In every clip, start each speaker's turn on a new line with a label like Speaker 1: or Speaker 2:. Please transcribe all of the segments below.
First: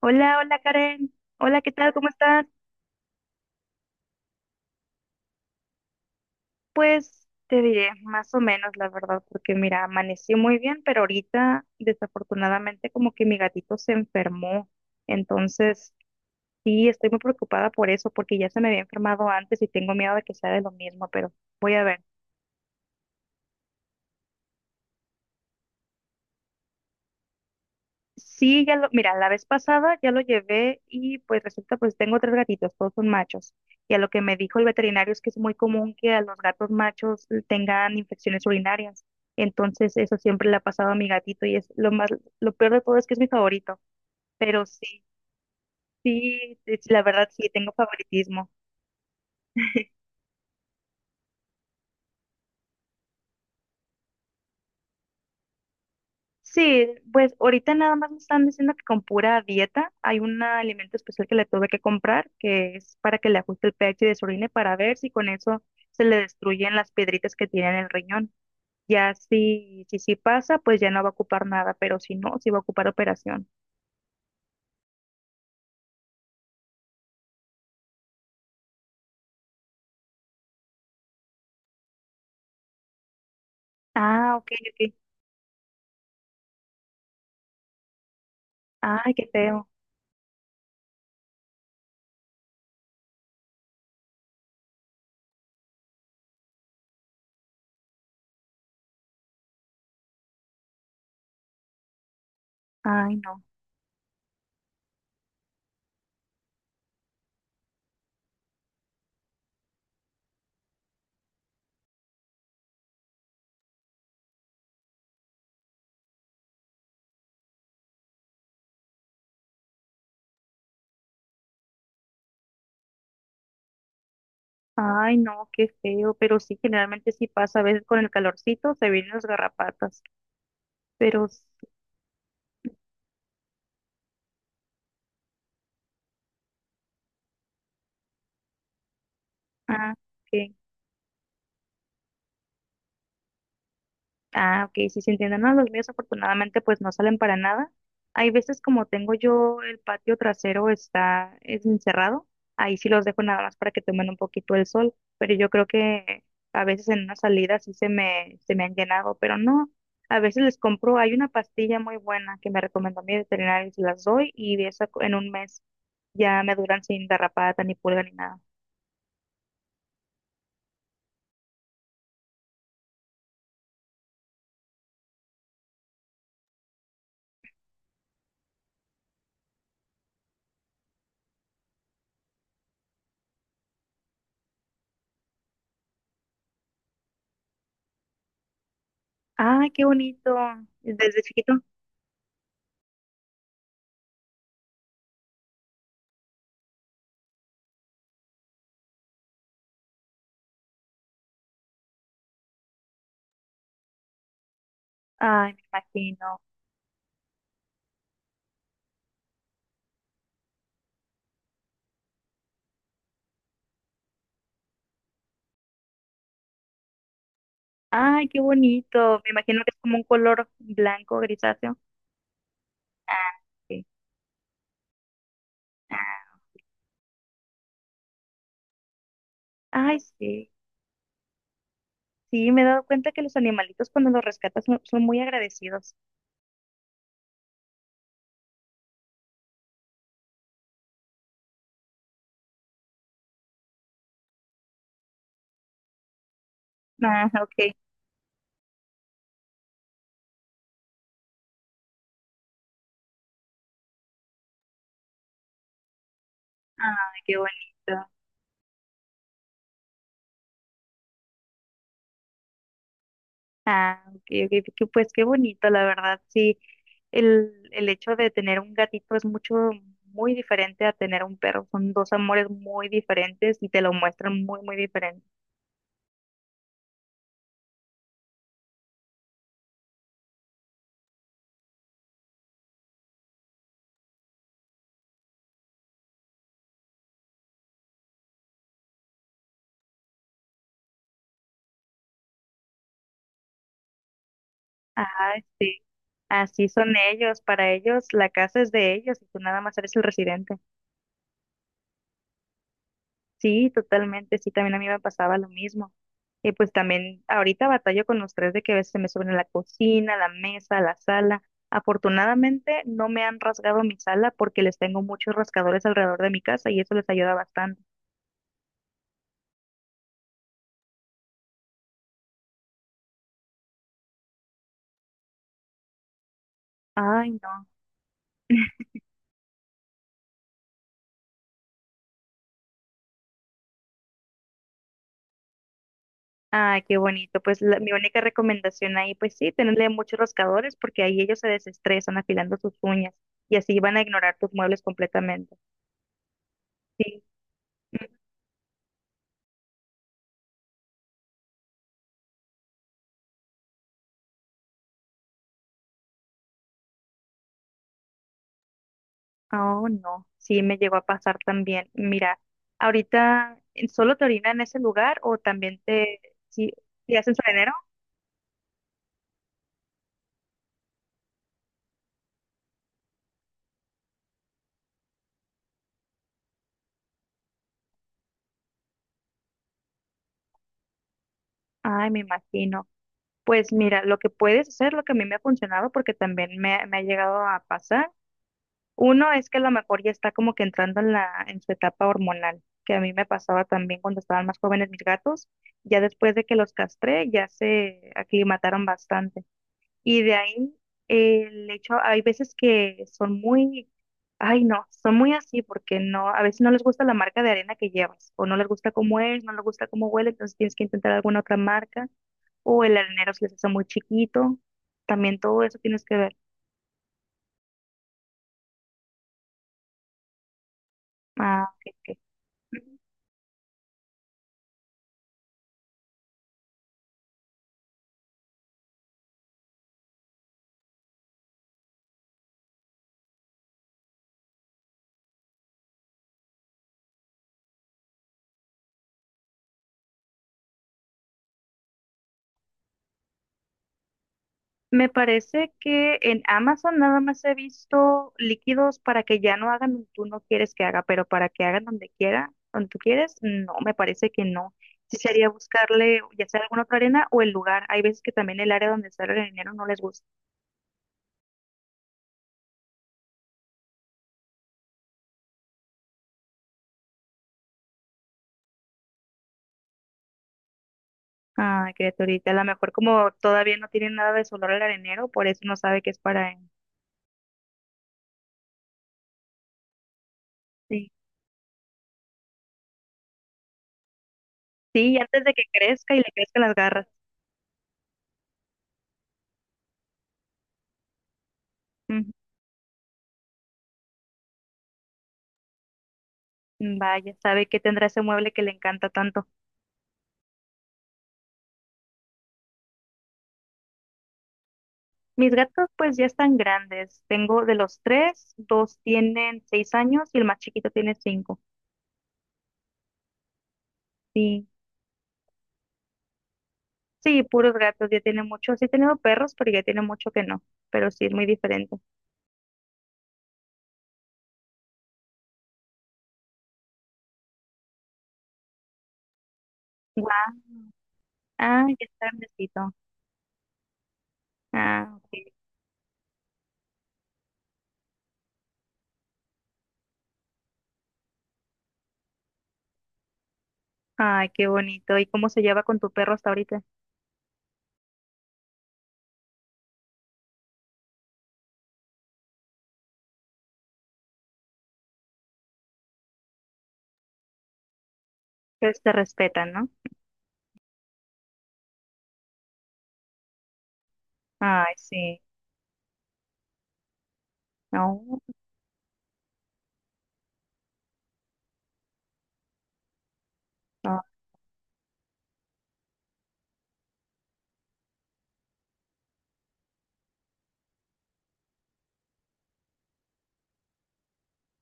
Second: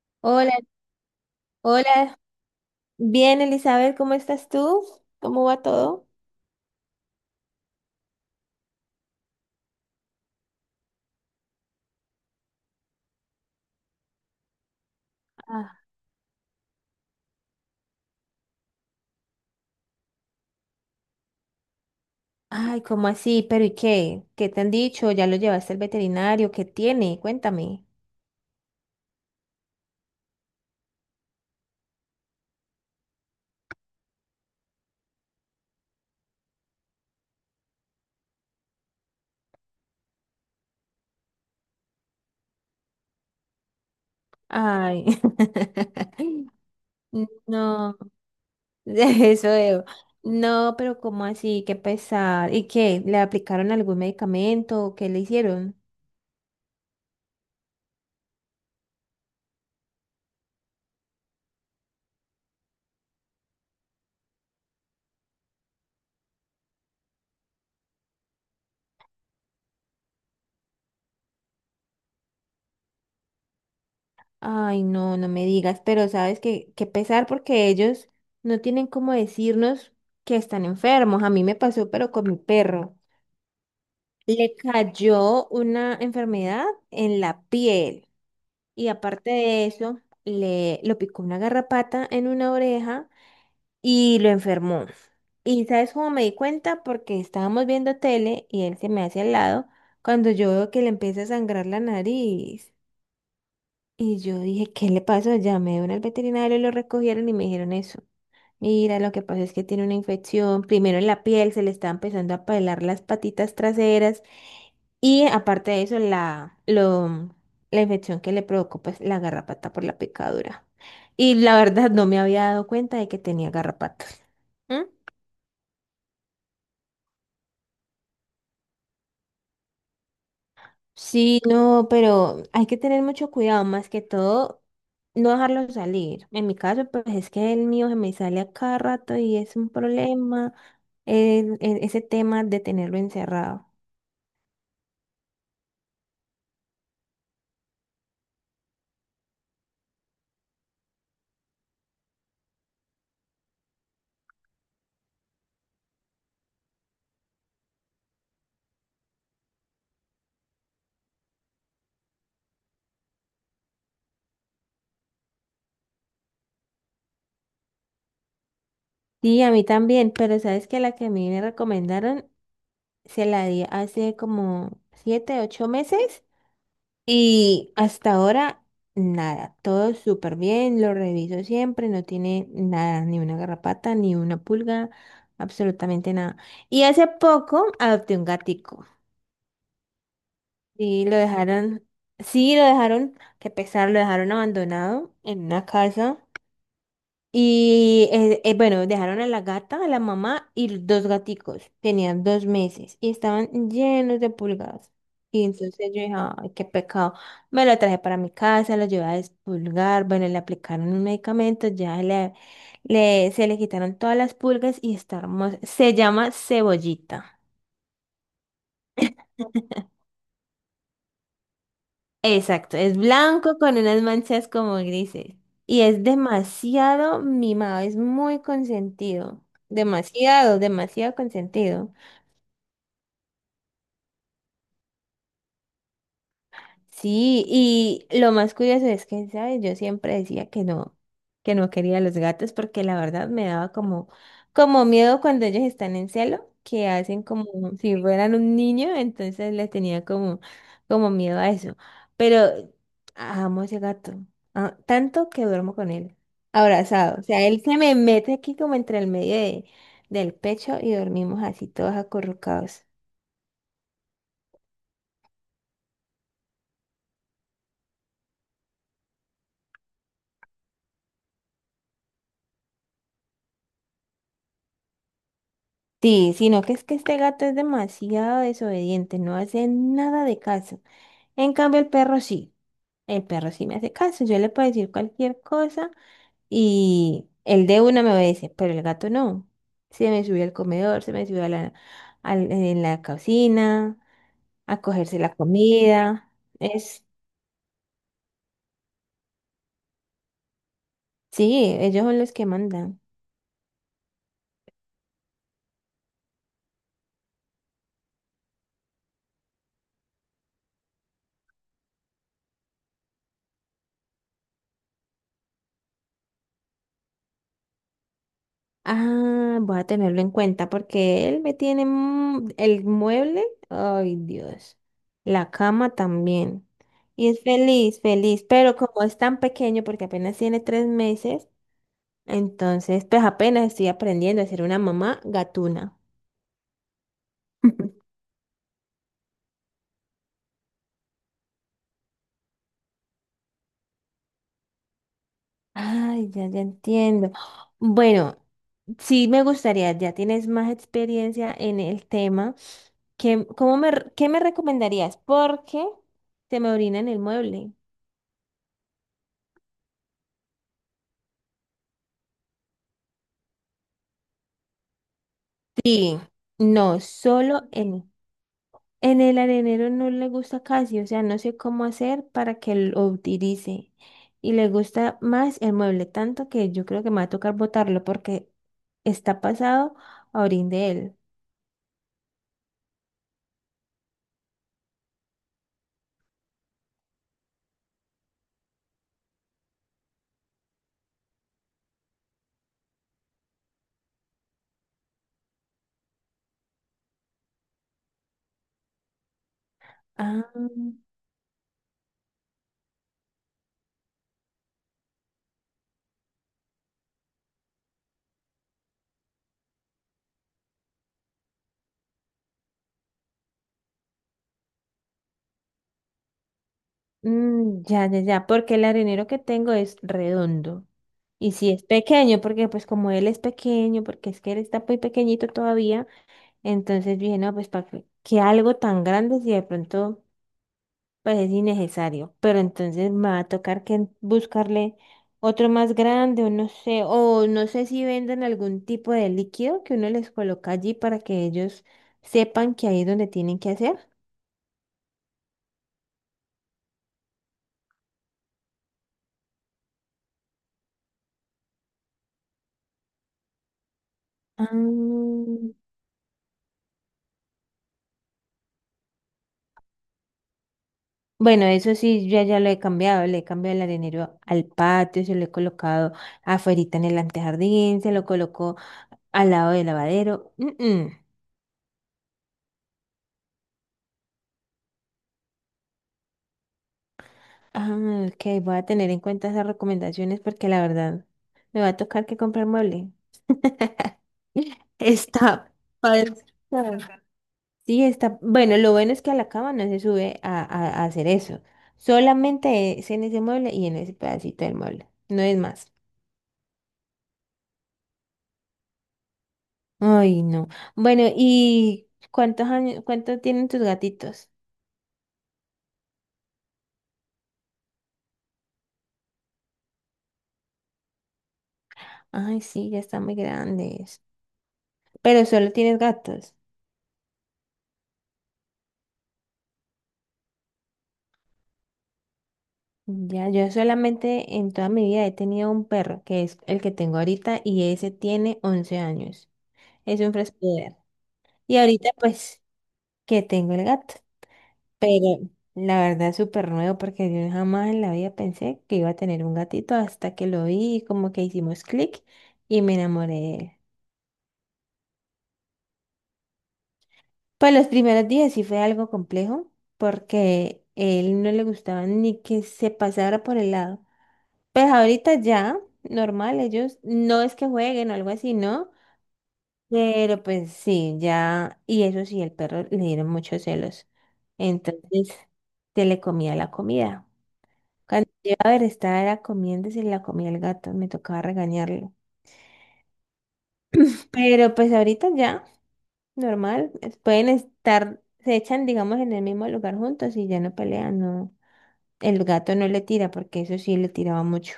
Speaker 1: Hola,
Speaker 2: Hola,
Speaker 1: hola Karen. Hola, ¿qué tal? ¿Cómo
Speaker 2: hola.
Speaker 1: estás?
Speaker 2: Bien, Elizabeth, ¿cómo estás tú? ¿Cómo va todo?
Speaker 1: Pues te diré, más o menos, la verdad, porque mira, amaneció muy bien, pero ahorita desafortunadamente como que mi gatito se enfermó.
Speaker 2: Ah.
Speaker 1: Entonces, sí, estoy muy preocupada por eso, porque ya se me había enfermado antes y tengo miedo de que sea de lo mismo, pero voy a ver.
Speaker 2: Ay, ¿cómo así? ¿Pero y qué? ¿Qué te han dicho? ¿Ya lo llevaste al veterinario? ¿Qué tiene? Cuéntame.
Speaker 1: Sí, mira, la vez pasada ya lo llevé y pues resulta, pues tengo tres gatitos, todos son machos. Y a lo que me dijo el veterinario es que es muy común que a los gatos machos tengan infecciones urinarias. Entonces, eso siempre le ha pasado a mi gatito y es lo peor de todo es que es mi favorito. Pero sí,
Speaker 2: Ay.
Speaker 1: sí, la verdad sí, tengo
Speaker 2: No,
Speaker 1: favoritismo.
Speaker 2: eso veo. No, pero ¿cómo así? Qué pesar. ¿Y qué? ¿Le aplicaron algún medicamento? ¿Qué le hicieron?
Speaker 1: Sí, pues ahorita nada más me están diciendo que con pura dieta hay un alimento especial que le tuve que comprar, que es para que le ajuste el pH de su orina para ver si con eso se le destruyen las piedritas que tiene en el riñón. Ya si pasa, pues ya no va a ocupar nada, pero si no, sí va a ocupar operación.
Speaker 2: Ay, no, no me digas, pero sabes que qué pesar porque ellos no tienen cómo decirnos que están enfermos. A mí me pasó, pero con mi perro.
Speaker 1: Ah, ok,
Speaker 2: Le
Speaker 1: ok.
Speaker 2: cayó una enfermedad en la piel y
Speaker 1: Ay, qué
Speaker 2: aparte
Speaker 1: feo.
Speaker 2: de eso, le lo picó una garrapata en una oreja y lo enfermó. Y sabes cómo me di cuenta porque estábamos viendo tele y él se me hace al lado cuando yo veo que le empieza a sangrar la nariz.
Speaker 1: Ay, no.
Speaker 2: Y yo dije, ¿qué le pasó? Llamé a un al veterinario, lo recogieron y me dijeron eso. Mira, lo que pasa es que tiene una infección, primero en la piel, se le está empezando a pelar las patitas traseras y aparte de eso, la infección que le provocó pues la garrapata por la picadura. Y la verdad no me había dado cuenta de que tenía garrapatas. ¿Mm?
Speaker 1: Ay, no, qué feo. Pero sí, generalmente sí pasa. A veces con el calorcito se vienen las garrapatas. Pero,
Speaker 2: Sí,
Speaker 1: sí.
Speaker 2: no, pero hay que tener mucho cuidado, más que todo, no dejarlo salir. En mi caso, pues es que el mío se me sale a cada rato y es un
Speaker 1: Ah, ok.
Speaker 2: problema, ese tema de tenerlo encerrado.
Speaker 1: Ah, ok, sí se entienden. No, los míos afortunadamente pues no salen para nada. Hay veces como tengo yo el patio trasero está es encerrado, ahí sí los dejo nada más para que tomen un poquito el sol, pero yo creo que a veces en una salida sí se me han llenado, pero no, a veces les compro, hay una pastilla muy buena que me recomendó mi veterinario y se las doy y de eso en un mes ya me duran sin garrapata ni pulga ni nada.
Speaker 2: Sí, a mí también, pero sabes que la que a mí me recomendaron se la di hace como 7, 8 meses y hasta ahora nada, todo súper bien, lo reviso siempre, no tiene nada, ni una garrapata, ni una pulga, absolutamente nada. Y hace poco adopté un gatico
Speaker 1: Ay, qué bonito,
Speaker 2: y lo
Speaker 1: desde chiquito.
Speaker 2: dejaron, sí, lo dejaron, qué pesar, lo dejaron abandonado en una casa. Y bueno, dejaron a la gata, a la mamá y los dos gaticos. Tenían 2 meses y estaban llenos de pulgadas. Y
Speaker 1: Ay, me
Speaker 2: entonces yo dije,
Speaker 1: imagino.
Speaker 2: ay, qué pecado. Me lo traje para mi casa, lo llevé a despulgar. Bueno, le aplicaron un medicamento, se le quitaron todas las pulgas y está hermoso. Se llama cebollita.
Speaker 1: Ay, qué bonito. Me imagino que es como un color blanco, grisáceo.
Speaker 2: Exacto, es
Speaker 1: Ah,
Speaker 2: blanco con
Speaker 1: sí.
Speaker 2: unas manchas como grises. Y es demasiado mimado, es muy consentido.
Speaker 1: Ay, sí.
Speaker 2: Demasiado, demasiado consentido.
Speaker 1: Sí, me he dado cuenta que los animalitos cuando los rescatas son muy agradecidos.
Speaker 2: Sí, y lo más curioso es que, ¿sabes? Yo siempre decía que no quería los gatos porque la verdad me daba como miedo cuando ellos están en celo, que hacen
Speaker 1: Ah,
Speaker 2: como
Speaker 1: ok.
Speaker 2: si fueran un niño, entonces le tenía como miedo a eso. Pero amo ese gato, ah, tanto que duermo con él,
Speaker 1: Ay,
Speaker 2: abrazado. O
Speaker 1: qué
Speaker 2: sea, él se me
Speaker 1: bonito.
Speaker 2: mete aquí como entre el medio del pecho y dormimos así todos acurrucados.
Speaker 1: Ah, ok, ok, pues qué bonito, la verdad. Sí, el hecho de tener un gatito es muy diferente a tener un perro. Son dos amores muy diferentes y te lo muestran muy, muy diferente.
Speaker 2: Sí, sino que es que este gato es demasiado desobediente, no hace nada de caso. En cambio, el perro sí. El perro sí me hace caso. Yo le puedo decir cualquier cosa y el de una me obedece, pero el gato no. Se me subió al comedor, se me subió en la cocina, a cogerse
Speaker 1: Ah,
Speaker 2: la
Speaker 1: sí.
Speaker 2: comida.
Speaker 1: Así son
Speaker 2: Es,
Speaker 1: ellos, para ellos la casa es de ellos y tú nada más eres el residente.
Speaker 2: sí, ellos son los que mandan.
Speaker 1: Sí, totalmente, sí, también a mí me pasaba lo mismo. Y pues también ahorita batallo con los tres de que a veces se me suben a la cocina, a la mesa, a la sala. Afortunadamente no me han rasgado mi sala porque les tengo muchos rascadores alrededor de mi casa y eso les ayuda bastante.
Speaker 2: Ah, voy a tenerlo en cuenta porque él me tiene el mueble. Ay, Dios. La cama también. Y
Speaker 1: Ay,
Speaker 2: es
Speaker 1: no.
Speaker 2: feliz, feliz. Pero como es tan pequeño, porque apenas tiene 3 meses, entonces pues apenas estoy aprendiendo a ser una mamá gatuna.
Speaker 1: Ay, qué bonito. Pues mi única recomendación ahí, pues sí, tenerle muchos rascadores porque ahí ellos se desestresan afilando sus uñas y así van a ignorar tus muebles completamente.
Speaker 2: Ay, ya, ya
Speaker 1: Sí,
Speaker 2: entiendo. Bueno, sí me gustaría, ya tienes más experiencia en el tema. ¿Qué, qué me recomendarías? Porque se me orina en el mueble.
Speaker 1: oh, no, sí me llegó a pasar también. Mira, ahorita solo te orina en ese lugar o también te,
Speaker 2: Sí,
Speaker 1: si,
Speaker 2: no,
Speaker 1: si hacen
Speaker 2: solo
Speaker 1: solenero.
Speaker 2: en, el arenero no le gusta casi, o sea, no sé cómo hacer para que lo utilice. Y le gusta más el mueble, tanto que yo creo que me va a tocar botarlo porque está pasado a orín de él.
Speaker 1: Ay, me imagino. Pues mira, lo que puedes hacer, lo que a mí me ha funcionado, porque también me ha llegado a pasar, uno es que a lo mejor ya está como que entrando en en su etapa hormonal, que a mí me pasaba también cuando estaban más jóvenes mis gatos, ya después de que los castré, ya se aclimataron bastante. Y de
Speaker 2: Ah,
Speaker 1: ahí el hecho, hay veces que son muy, ay no, son muy así porque no, a veces no les gusta la marca de arena que llevas, o no les gusta cómo es, no les gusta cómo huele, entonces tienes que intentar alguna otra marca, o el arenero se les hace muy chiquito, también todo eso tienes que ver.
Speaker 2: mm, ya, ya, ya, porque el arenero que tengo es redondo. Y
Speaker 1: Ah,
Speaker 2: si
Speaker 1: ok,
Speaker 2: es
Speaker 1: ok.
Speaker 2: pequeño, porque pues como él es pequeño, porque es que él está muy pequeñito todavía, entonces dije, no, pues para que algo tan grande si de pronto... pues es innecesario. Pero entonces me va a tocar que buscarle otro más grande o no sé si venden algún tipo de líquido que uno les coloca allí para que ellos sepan que ahí es donde tienen que hacer.
Speaker 1: Me parece que en Amazon nada más he visto líquidos para que ya no hagan donde tú no quieres que haga, pero para que hagan donde quiera, donde tú quieres, no, me parece que
Speaker 2: Ah,
Speaker 1: no. Sí sería buscarle ya sea alguna otra arena o el lugar. Hay veces que también el área donde está el arenero no les gusta.
Speaker 2: bueno, eso sí, yo ya lo he cambiado, le he cambiado el arenero al patio, se lo he colocado afuerita en el antejardín, se lo colocó al lado del lavadero. Mm, mm.
Speaker 1: Ay, criaturita, a lo mejor como todavía no tienen nada de su olor al arenero, por eso no sabe que es para él.
Speaker 2: Ah, ok, voy a tener en cuenta esas recomendaciones porque la
Speaker 1: Sí,
Speaker 2: verdad me va a tocar que comprar mueble.
Speaker 1: sí, y antes de que
Speaker 2: Está
Speaker 1: crezca y le
Speaker 2: pa'
Speaker 1: crezcan las garras.
Speaker 2: Sí, está. Bueno, lo bueno es que a la cama no se sube a hacer eso.
Speaker 1: Ujú.
Speaker 2: Solamente es en ese mueble y en ese pedacito del mueble. No es más.
Speaker 1: Vaya, sabe que tendrá ese mueble que le encanta tanto.
Speaker 2: Ay, no. Bueno, ¿y cuántos años, cuánto tienen tus gatitos?
Speaker 1: Mis gatos pues ya están grandes. Tengo de los tres, dos tienen 6 años y el más chiquito tiene 5.
Speaker 2: Ay, sí, ya están muy grandes.
Speaker 1: Sí,
Speaker 2: Pero solo tienes gatos.
Speaker 1: sí, puros gatos, ya tiene mucho. Sí he tenido perros, pero ya tiene mucho que no. Pero sí, es muy diferente.
Speaker 2: Ya, yo solamente en toda mi vida he tenido un perro, que es el que tengo ahorita, y ese tiene 11 años. Es un
Speaker 1: Guau.
Speaker 2: fresco. Y
Speaker 1: Ah, ya
Speaker 2: ahorita,
Speaker 1: está
Speaker 2: pues,
Speaker 1: grandecito.
Speaker 2: que tengo el gato.
Speaker 1: Ah, ok.
Speaker 2: Pero la verdad es súper nuevo porque yo jamás en la vida pensé que iba a tener un gatito hasta que lo vi y como que hicimos clic y me enamoré de él.
Speaker 1: Ay, qué bonito. ¿Y cómo se lleva con tu perro hasta ahorita?
Speaker 2: Pues los primeros días sí fue algo complejo porque él no le gustaba ni que se pasara por el lado. Pues ahorita ya, normal, ellos no es que jueguen o algo así, ¿no?
Speaker 1: Pues te respetan, ¿no?
Speaker 2: Pero pues sí, ya, y eso sí, el perro le dieron muchos celos.
Speaker 1: Ay,
Speaker 2: Entonces
Speaker 1: sí.
Speaker 2: se le comía la comida. Cuando
Speaker 1: No,
Speaker 2: yo a ver, estaba era comiendo y se la comía el gato, me tocaba regañarlo.
Speaker 1: no.
Speaker 2: Pero pues ahorita ya, normal, pueden estar, se echan, digamos, en el mismo lugar juntos y ya no pelean, no. El gato no le tira porque eso sí le tiraba mucho.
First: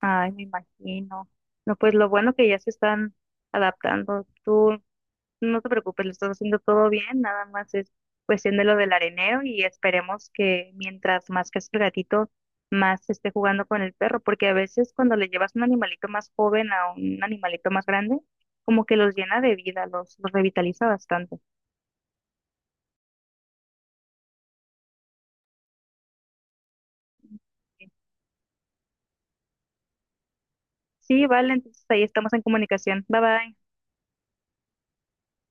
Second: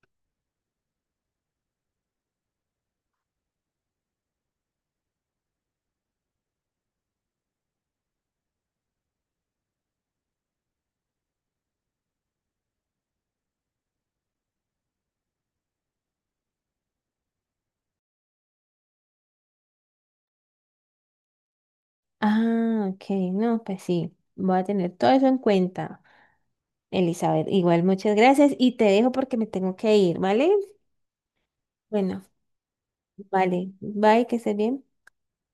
Speaker 1: Ay, me imagino. No, pues lo bueno que ya se están adaptando. ¿Tú No te preocupes, lo estás haciendo todo bien, nada más es cuestión de lo del arenero y esperemos que mientras más crezca el gatito, más esté jugando con el perro, porque a veces cuando le llevas un animalito más joven a un animalito más grande, como que los llena de vida, los revitaliza bastante.
Speaker 2: Ah, ok, no, pues sí, voy a tener todo eso en cuenta, Elizabeth. Igual, muchas gracias y te dejo porque me tengo que ir, ¿vale?
Speaker 1: Sí, vale, entonces ahí
Speaker 2: Bueno,
Speaker 1: estamos en comunicación. Bye bye.
Speaker 2: vale, bye, que estés bien.